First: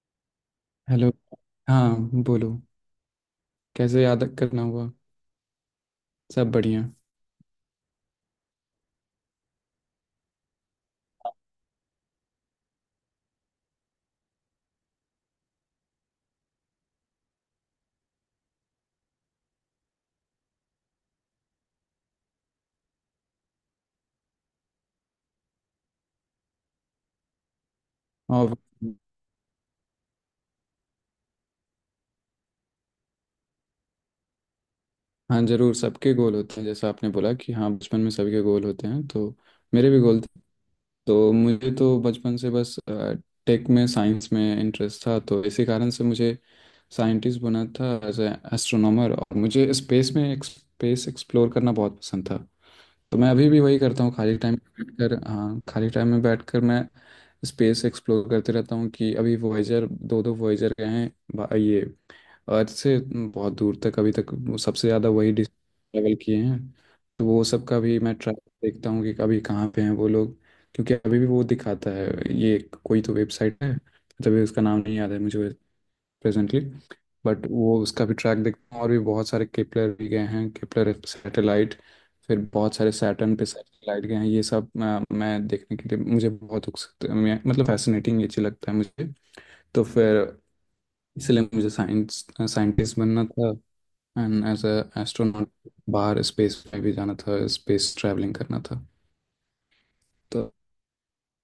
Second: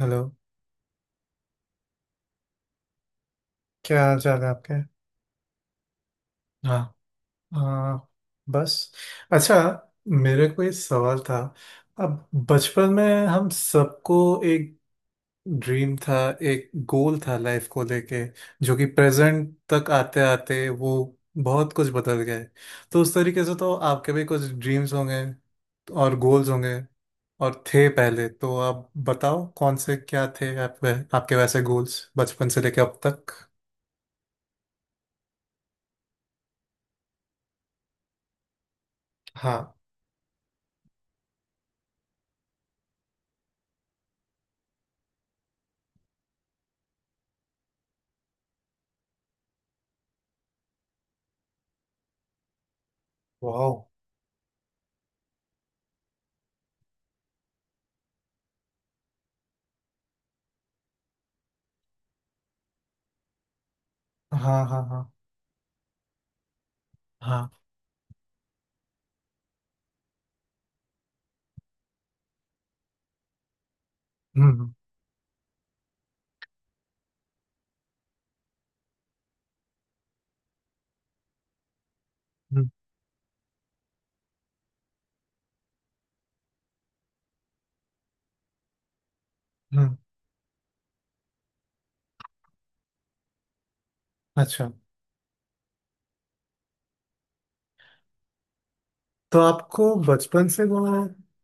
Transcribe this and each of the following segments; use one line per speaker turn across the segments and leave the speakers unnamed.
Hello.
Hello. हाँ, बोलो। कैसे
क्या हाल
याद
चाल है
करना
आपके?
हुआ? सब
हाँ।
बढ़िया।
आ, बस। अच्छा, मेरे को एक सवाल था। अब बचपन में हम सबको एक ड्रीम था, एक गोल था लाइफ को लेके, जो कि प्रेजेंट तक आते आते वो बहुत कुछ बदल गए। तो उस तरीके से तो आपके भी कुछ ड्रीम्स होंगे और गोल्स होंगे और थे, पहले
और
तो आप बताओ कौन से क्या थे आप, आपके वैसे गोल्स बचपन से लेके अब तक।
हाँ, जरूर सबके गोल होते हैं। जैसा आपने बोला कि हाँ बचपन में सभी के गोल होते हैं, तो
हाँ।
मेरे भी गोल थे। तो मुझे तो बचपन से बस टेक में, साइंस में इंटरेस्ट था, तो इसी कारण से मुझे साइंटिस्ट बना था एज ए एस्ट्रोनॉमर। और मुझे स्पेस में, स्पेस एक्सप्लोर करना बहुत पसंद था। तो मैं अभी भी
वाह।
वही करता हूँ खाली टाइम में बैठकर। हाँ, खाली टाइम में बैठकर मैं स्पेस एक्सप्लोर करते रहता हूँ कि अभी वॉयेजर दो दो वॉयेजर गए हैं, ये अर्थ से बहुत दूर तक अभी तक वो
हाँ हाँ
सबसे
हाँ
ज़्यादा वही ट्रैवल किए हैं। तो वो
हाँ।
सब का भी मैं ट्रैक देखता हूँ कि अभी कहाँ पे हैं वो लोग, क्योंकि अभी भी वो दिखाता है ये। कोई तो वेबसाइट है, तभी
हम्म।
उसका नाम नहीं याद है मुझे प्रेजेंटली। बट वो उसका भी ट्रैक देखता हूँ। और भी बहुत सारे केपलर भी गए हैं, केपलर सैटेलाइट। फिर
हम्म,
बहुत सारे सैटर्न पे सैटेलाइट गए हैं। ये सब मैं देखने के लिए मुझे बहुत उत्सुक, मतलब फैसिनेटिंग ये चीज़ लगता है मुझे। तो
हम्म,
फिर इसलिए मुझे साइंस साइंटिस्ट बनना था एंड एज
अच्छा,
अ एस्ट्रोनॉट। बाहर स्पेस में भी जाना था, स्पेस ट्रैवलिंग करना था।
तो आपको बचपन
तो
से वो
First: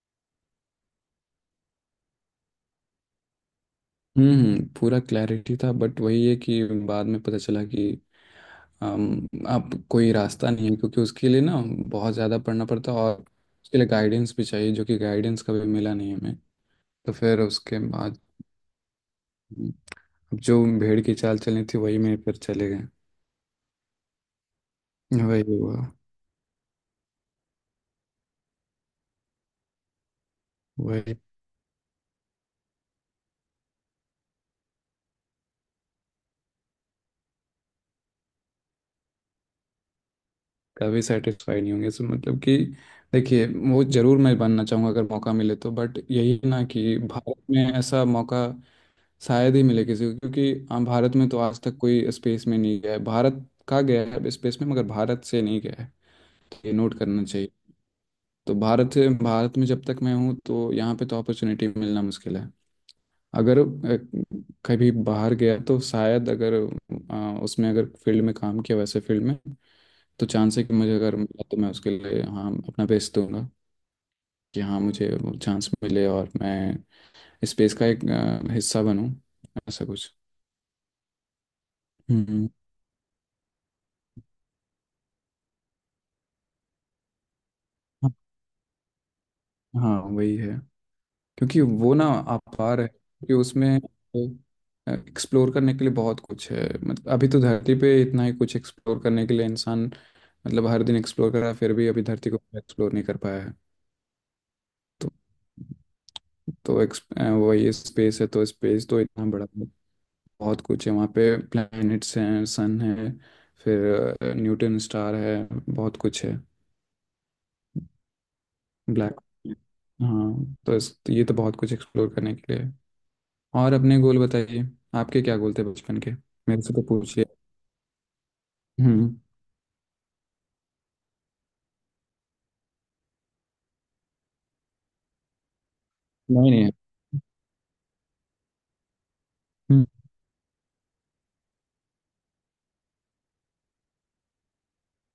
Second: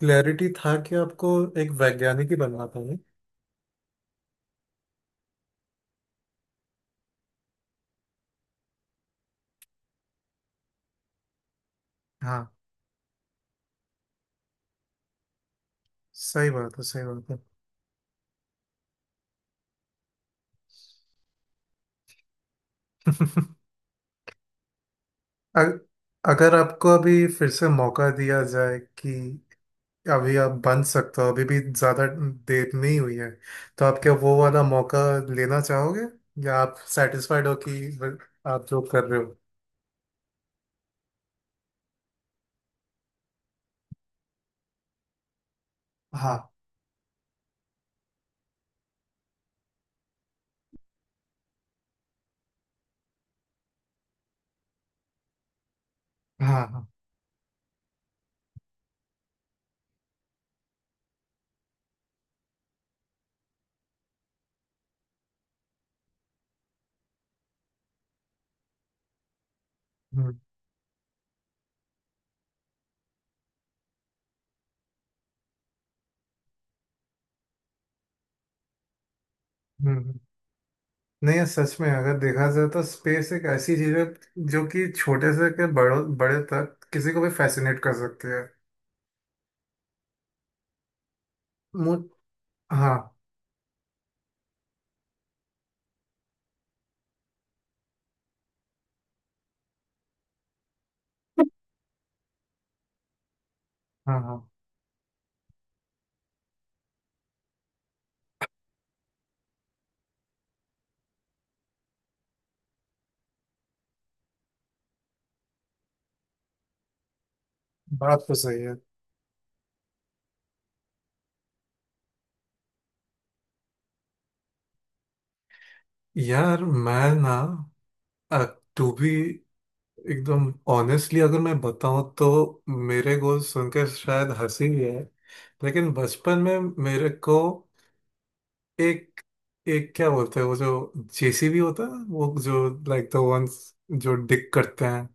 क्लैरिटी था कि आपको एक वैज्ञानिक ही बनना था, नहीं?
हम्म, पूरा क्लैरिटी था बट वही है कि बाद में पता चला कि अब कोई रास्ता नहीं है, क्योंकि उसके लिए ना बहुत ज़्यादा
हाँ,
पढ़ना पड़ता है और उसके लिए गाइडेंस भी चाहिए, जो कि गाइडेंस कभी मिला नहीं हमें।
सही बात है, सही
तो
बात है।
फिर उसके बाद अब जो भेड़ की चाल चलनी थी वही में फिर चले गए। वही
अग-
हुआ।
अगर आपको अभी फिर से मौका दिया जाए कि अभी आप बन
वही
सकते हो, अभी भी ज्यादा देर नहीं हुई है, तो आप क्या वो वाला मौका लेना चाहोगे या आप सेटिस्फाइड हो कि आप जो कर रहे हो?
कभी सेटिस्फाई नहीं होंगे, सो मतलब कि देखिए, वो जरूर मैं बनना चाहूँगा अगर मौका मिले तो, बट यही
हाँ
ना कि भारत में ऐसा मौका शायद ही मिले किसी को, क्योंकि भारत में तो आज तक कोई स्पेस में नहीं गया है। भारत का गया है स्पेस में मगर भारत से नहीं गया है,
हाँ
ये
हाँ।
नोट करना चाहिए। तो भारत भारत में जब तक मैं हूँ तो यहाँ पे तो अपॉर्चुनिटी मिलना मुश्किल है। अगर कभी बाहर गया तो शायद, अगर उसमें अगर फील्ड में काम किया, वैसे फील्ड में, तो
हम्म
चांस है कि मुझे अगर मिला तो मैं उसके लिए हाँ अपना बेस्ट दूंगा, कि हाँ मुझे वो चांस मिले और मैं स्पेस का एक हिस्सा बनूं, ऐसा कुछ।
हम्म। नहीं यार, सच में अगर
हम्म।
देखा जाए तो स्पेस एक ऐसी चीज है जो कि छोटे से के बड़ों बड़े तक किसी को भी फैसिनेट कर
हाँ।
सकती है।
हाँ, वही है। क्योंकि वो
मु
ना अपार है,
हाँ
क्योंकि उसमें एक्सप्लोर करने के लिए बहुत कुछ है। मतलब अभी तो धरती पे इतना ही कुछ एक्सप्लोर करने के लिए इंसान, मतलब हर दिन एक्सप्लोर कर रहा है, फिर भी अभी धरती को एक्सप्लोर नहीं कर पाया है।
हाँ हाँ।
तो तो एक्स वही स्पेस है, तो स्पेस तो इतना बड़ा है, बहुत कुछ है वहाँ पे। प्लैनेट्स हैं, सन है, फिर न्यूटन स्टार है, बहुत कुछ है।
बात तो सही है।
ब्लैक हाँ, तो ये तो बहुत कुछ एक्सप्लोर करने के लिए है। और अपने गोल बताइए, आपके क्या गोल थे बचपन के? मेरे
यार
से तो
मैं
पूछ लिया।
ना टू बी
हम्म।
एकदम ऑनेस्टली अगर मैं बताऊं तो, मेरे गोल सुनकर शायद हंसी भी है, लेकिन बचपन
नहीं,
में
नहीं।
मेरे को एक,
हम्म।
एक क्या बोलते हैं वो जो जेसीबी होता है वो, जो लाइक द वंस जो डिग करते हैं,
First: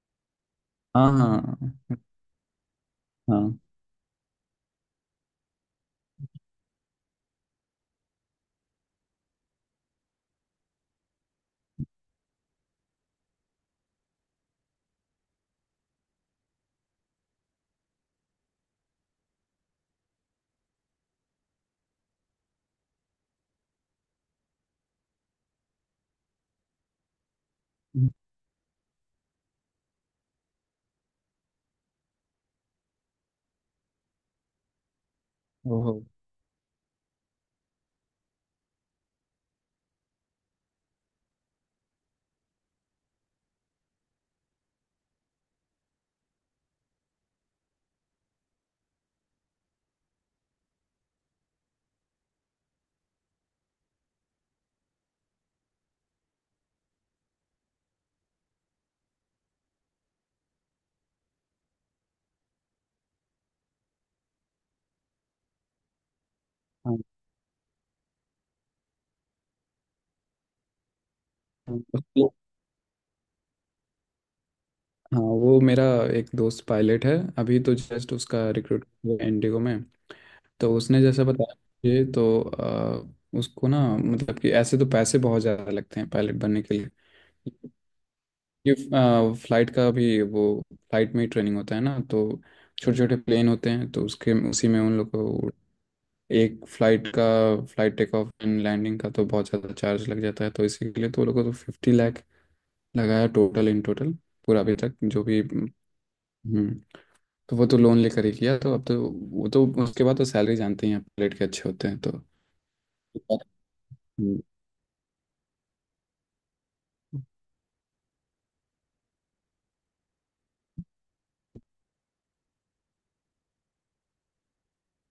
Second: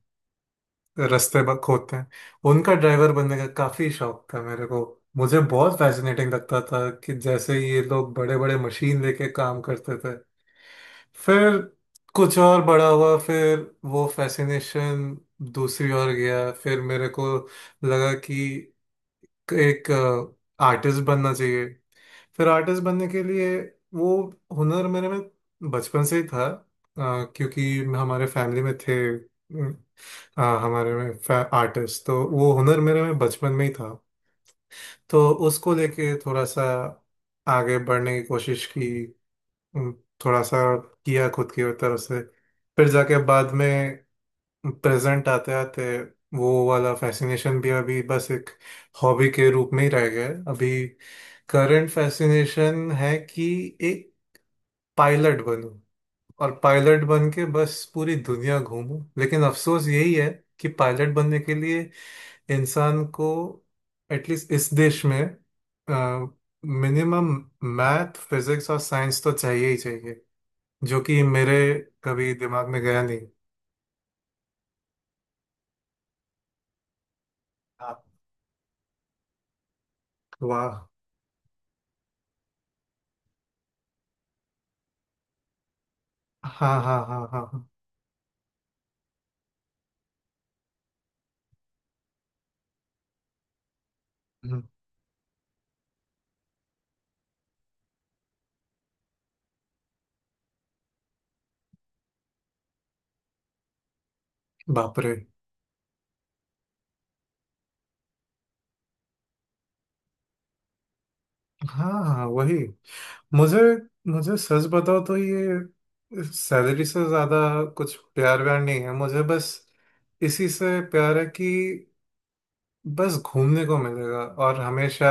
हाँ,
रास्ते
हाँ,
खोदते हैं, उनका ड्राइवर बनने का
हाँ।
काफी शौक था मेरे को। मुझे बहुत फैसिनेटिंग लगता था कि जैसे ये लोग बड़े बड़े मशीन लेके काम करते थे। फिर कुछ और बड़ा हुआ, फिर वो फैसिनेशन दूसरी ओर गया। फिर मेरे को लगा कि एक आर्टिस्ट बनना चाहिए। फिर आर्टिस्ट बनने के लिए वो हुनर मेरे में बचपन से ही था क्योंकि हमारे फैमिली में थे, हाँ हमारे में आर्टिस्ट, तो वो हुनर मेरे में बचपन में ही था। तो उसको
ओहो।
लेके थोड़ा सा आगे बढ़ने की कोशिश की, उम, थोड़ा सा किया खुद की तरफ से। फिर जाके बाद में प्रेजेंट आते आते वो वाला फैसिनेशन भी अभी बस एक हॉबी के रूप में ही रह गया है। अभी करंट फैसिनेशन है कि एक पायलट बनूं और पायलट बन के बस पूरी दुनिया घूमूं। लेकिन अफसोस यही है कि पायलट बनने के लिए इंसान को एटलीस्ट इस देश में
हाँ।
मिनिमम मैथ फिजिक्स और साइंस तो चाहिए ही चाहिए, जो कि मेरे
हाँ उसके-
कभी दिमाग में गया नहीं।
हाँ, वो मेरा एक दोस्त पायलट है। अभी तो
हाँ।
जस्ट उसका रिक्रूट इंडिगो में। तो
वाह।
उसने जैसा बताया मुझे तो, उसको ना, मतलब कि ऐसे तो पैसे बहुत ज़्यादा लगते हैं पायलट बनने
हाँ
के लिए।
हाँ हाँ हाँ हाँ।
ये फ्लाइट का भी, वो फ्लाइट में ही ट्रेनिंग होता है ना, तो छोटे छोटे प्लेन होते हैं, तो उसके
हम्म,
उसी में उन लोग को एक फ्लाइट का, flight take off and landing का तो बहुत ज़्यादा चार्ज लग जाता है, तो इसी के लिए तो वो लोगों को तो 50 लाख लगाया, टोटल, इन टोटल पूरा अभी तक
बाप रे।
जो भी। हम्म। तो वो तो लोन लेकर ही किया, तो अब तो वो तो उसके बाद तो सैलरी जानते ही हैं, पायलट के अच्छे होते
हाँ
हैं
हाँ
तो।
हाँ, वही, मुझे, मुझे
हम्म,
सच बताओ तो ये सैलरी से ज्यादा कुछ प्यार व्यार नहीं है मुझे। बस इसी से प्यार है कि बस घूमने को मिलेगा और हमेशा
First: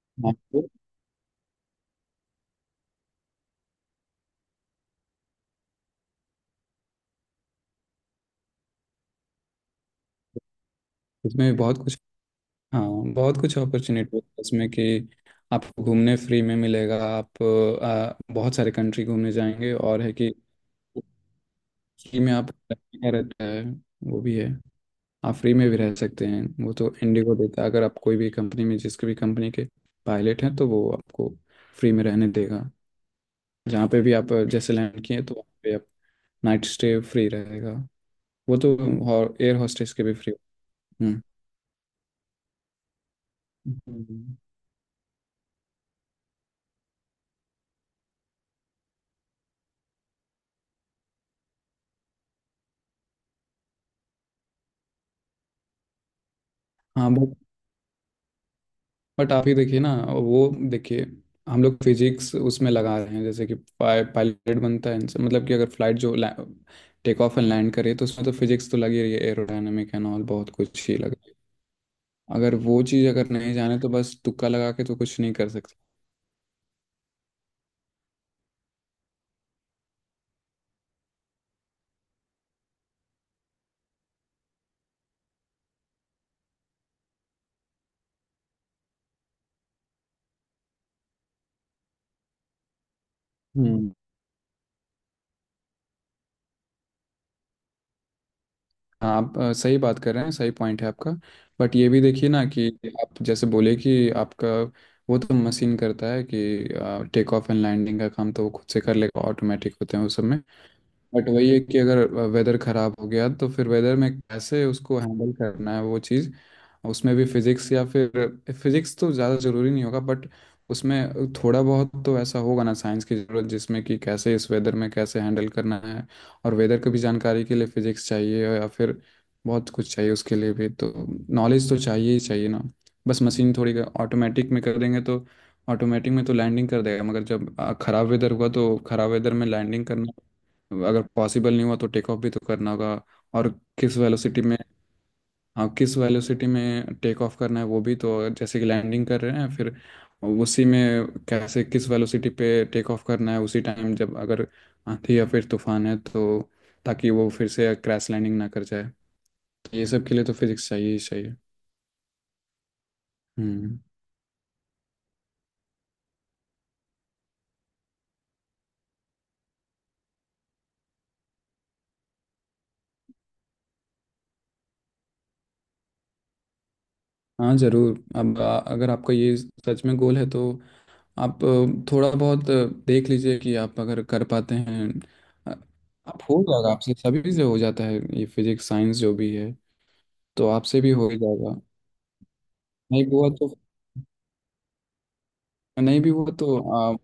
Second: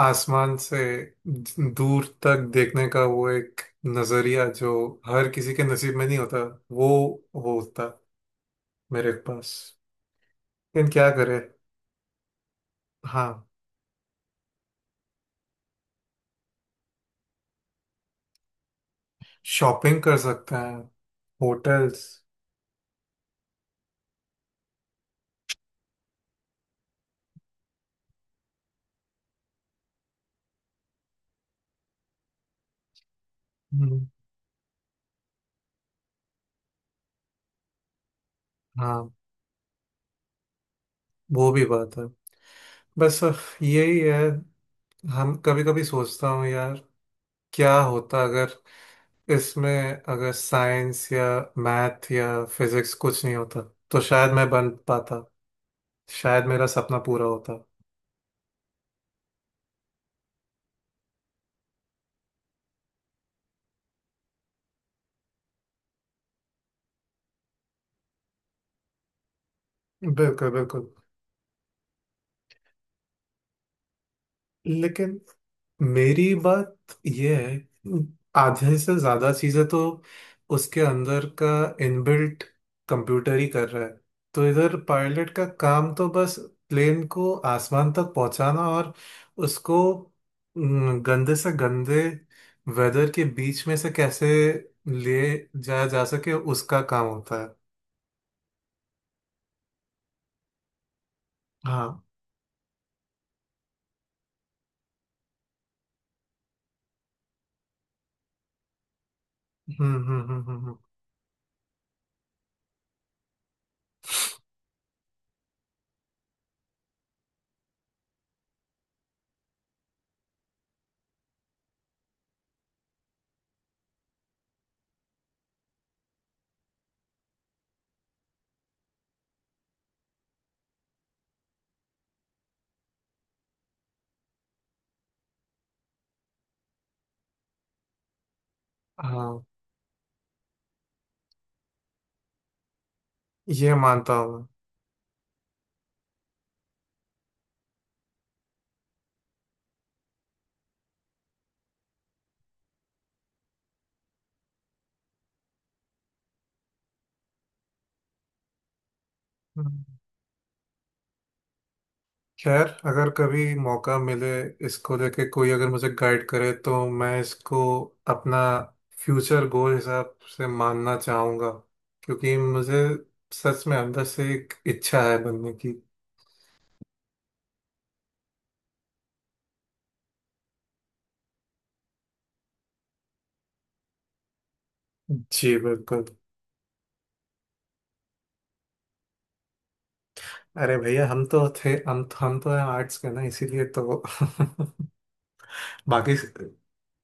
आसमान
आपको
से दूर तक देखने का वो एक नजरिया जो हर किसी के नसीब में नहीं होता, वो वो होता मेरे पास। लेकिन क्या करे।
इसमें बहुत कुछ। हाँ,
हाँ।
बहुत कुछ अपॉर्चुनिटी है इसमें कि आपको घूमने फ्री में मिलेगा। आप बहुत सारे कंट्री घूमने जाएंगे
शॉपिंग
और है
कर
कि
सकते हैं, होटल्स।
फ्री में आप, रहता है, वो भी है। आप फ्री में भी रह सकते हैं, वो तो इंडिगो देता है। अगर आप कोई भी कंपनी में, जिसकी भी कंपनी के पायलट हैं, तो वो आपको फ्री में रहने देगा। जहाँ पे
हम्म,
भी आप जैसे लैंड किए तो वहाँ पे आप नाइट स्टे फ्री रहेगा। वो तो
हाँ,
एयर हॉस्टेस के भी फ्री। हम्म।
वो भी बात है। बस यही है।
हम्म।
हम कभी कभी सोचता हूँ यार, क्या होता अगर इसमें अगर साइंस या मैथ या फिजिक्स कुछ नहीं होता, तो शायद मैं बन पाता, शायद मेरा सपना
हाँ,
पूरा
बट
होता।
बट आप ही देखिए ना, वो देखिए हम लोग फिजिक्स उसमें लगा रहे हैं। जैसे कि पायलट बनता है इनसे, मतलब कि अगर फ्लाइट जो टेक ऑफ एंड लैंड करे तो उसमें तो फिजिक्स तो लगी रही है, एरोडायनेमिक एंड ऑल
बिल्कुल
बहुत
बिल्कुल।
कुछ ही लगा। अगर वो चीज़ अगर नहीं जाने तो बस तुक्का लगा के तो कुछ
लेकिन
नहीं कर सकते।
मेरी बात यह है, आधे से ज्यादा चीजें तो उसके अंदर का इनबिल्ट कंप्यूटर ही कर रहा है। तो इधर पायलट का काम तो बस प्लेन को आसमान तक पहुंचाना और उसको, गंदे से गंदे वेदर के बीच में से
हम्म।
कैसे ले जाया जा सके, उसका काम होता है।
आप सही बात कर रहे हैं, सही पॉइंट है आपका। बट ये भी
हाँ।
देखिए ना, कि आप जैसे बोले कि आपका वो तो मशीन करता है, कि टेक ऑफ एंड लैंडिंग का काम तो वो खुद से कर लेगा, ऑटोमेटिक
हम्म
होते हैं उस
हम्म
सब में।
हम्म हम्म हम्म,
बट वही है कि अगर वेदर खराब हो गया तो फिर वेदर में कैसे उसको हैंडल करना है वो चीज़, उसमें भी फिजिक्स या फिर फिजिक्स तो ज़्यादा ज़रूरी नहीं होगा बट उसमें थोड़ा बहुत तो ऐसा होगा ना साइंस की ज़रूरत, जिसमें कि कैसे इस वेदर में कैसे हैंडल करना है। और वेदर की भी जानकारी के लिए फिजिक्स चाहिए या फिर बहुत कुछ चाहिए उसके लिए भी, तो नॉलेज तो चाहिए ही चाहिए ना। बस मशीन थोड़ी ऑटोमेटिक में कर देंगे, तो ऑटोमेटिक में तो लैंडिंग कर देगा मगर जब खराब वेदर हुआ तो खराब वेदर
हाँ,
में लैंडिंग करना अगर पॉसिबल नहीं हुआ तो टेक ऑफ भी तो करना होगा। और
ये
किस
मानता
वेलोसिटी
हूँ
में हाँ, किस वेलोसिटी में टेक ऑफ करना है वो भी, तो जैसे कि लैंडिंग कर रहे हैं फिर उसी में कैसे, किस वेलोसिटी पे टेक ऑफ करना है उसी टाइम, जब अगर आंधी या फिर तूफान है तो, ताकि वो फिर से क्रैश लैंडिंग ना कर जाए। तो ये
मैं।
सब के लिए तो फिजिक्स चाहिए ही चाहिए।
खैर, अगर कभी
हम्म।
मौका मिले, इसको लेके कोई अगर मुझे गाइड करे, तो मैं इसको अपना फ्यूचर गोल हिसाब से मानना चाहूँगा, क्योंकि मुझे सच में अंदर से एक इच्छा है बनने की।
हाँ, ज़रूर। अब अगर आपका ये सच में गोल है तो आप थोड़ा बहुत देख लीजिए कि आप अगर कर पाते हैं। अ,
जी बिल्कुल।
आप, हो जाएगा आपसे, सभी से हो जाता है ये फिजिक्स साइंस जो भी है, तो
अरे
आपसे भी
भैया,
हो ही
हम तो
जाएगा।
थे, हम तो हैं आर्ट्स
नहीं
के ना,
हुआ तो
इसीलिए तो।
नहीं भी
बाकी
हुआ तो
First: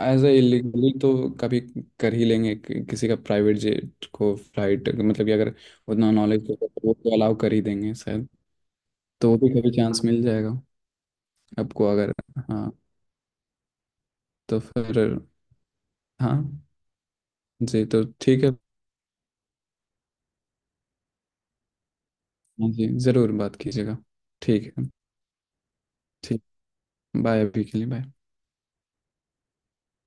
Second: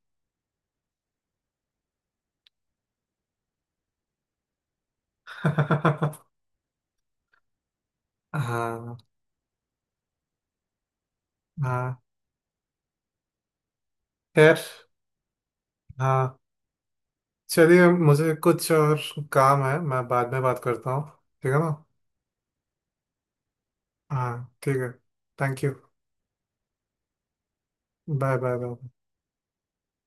एज ए इलीगली तो कभी कर ही लेंगे कि, किसी का प्राइवेट जेट को फ्लाइट, मतलब कि अगर उतना
हाँ
नॉलेज होगा तो वो तो अलाउ कर ही देंगे शायद। तो वो भी कभी चांस मिल जाएगा आपको
हाँ।
अगर। हाँ।
खैर,
तो फिर हाँ
हाँ,
जी,
चलिए,
तो
मुझे
ठीक है।
कुछ और काम है, मैं बाद में बात करता हूँ, ठीक है ना?
हाँ जी, ज़रूर बात कीजिएगा।
हाँ,
ठीक
ठीक
है।
है। Thank you.
ठीक। बाय, अभी के लिए बाय।
Bye bye bye.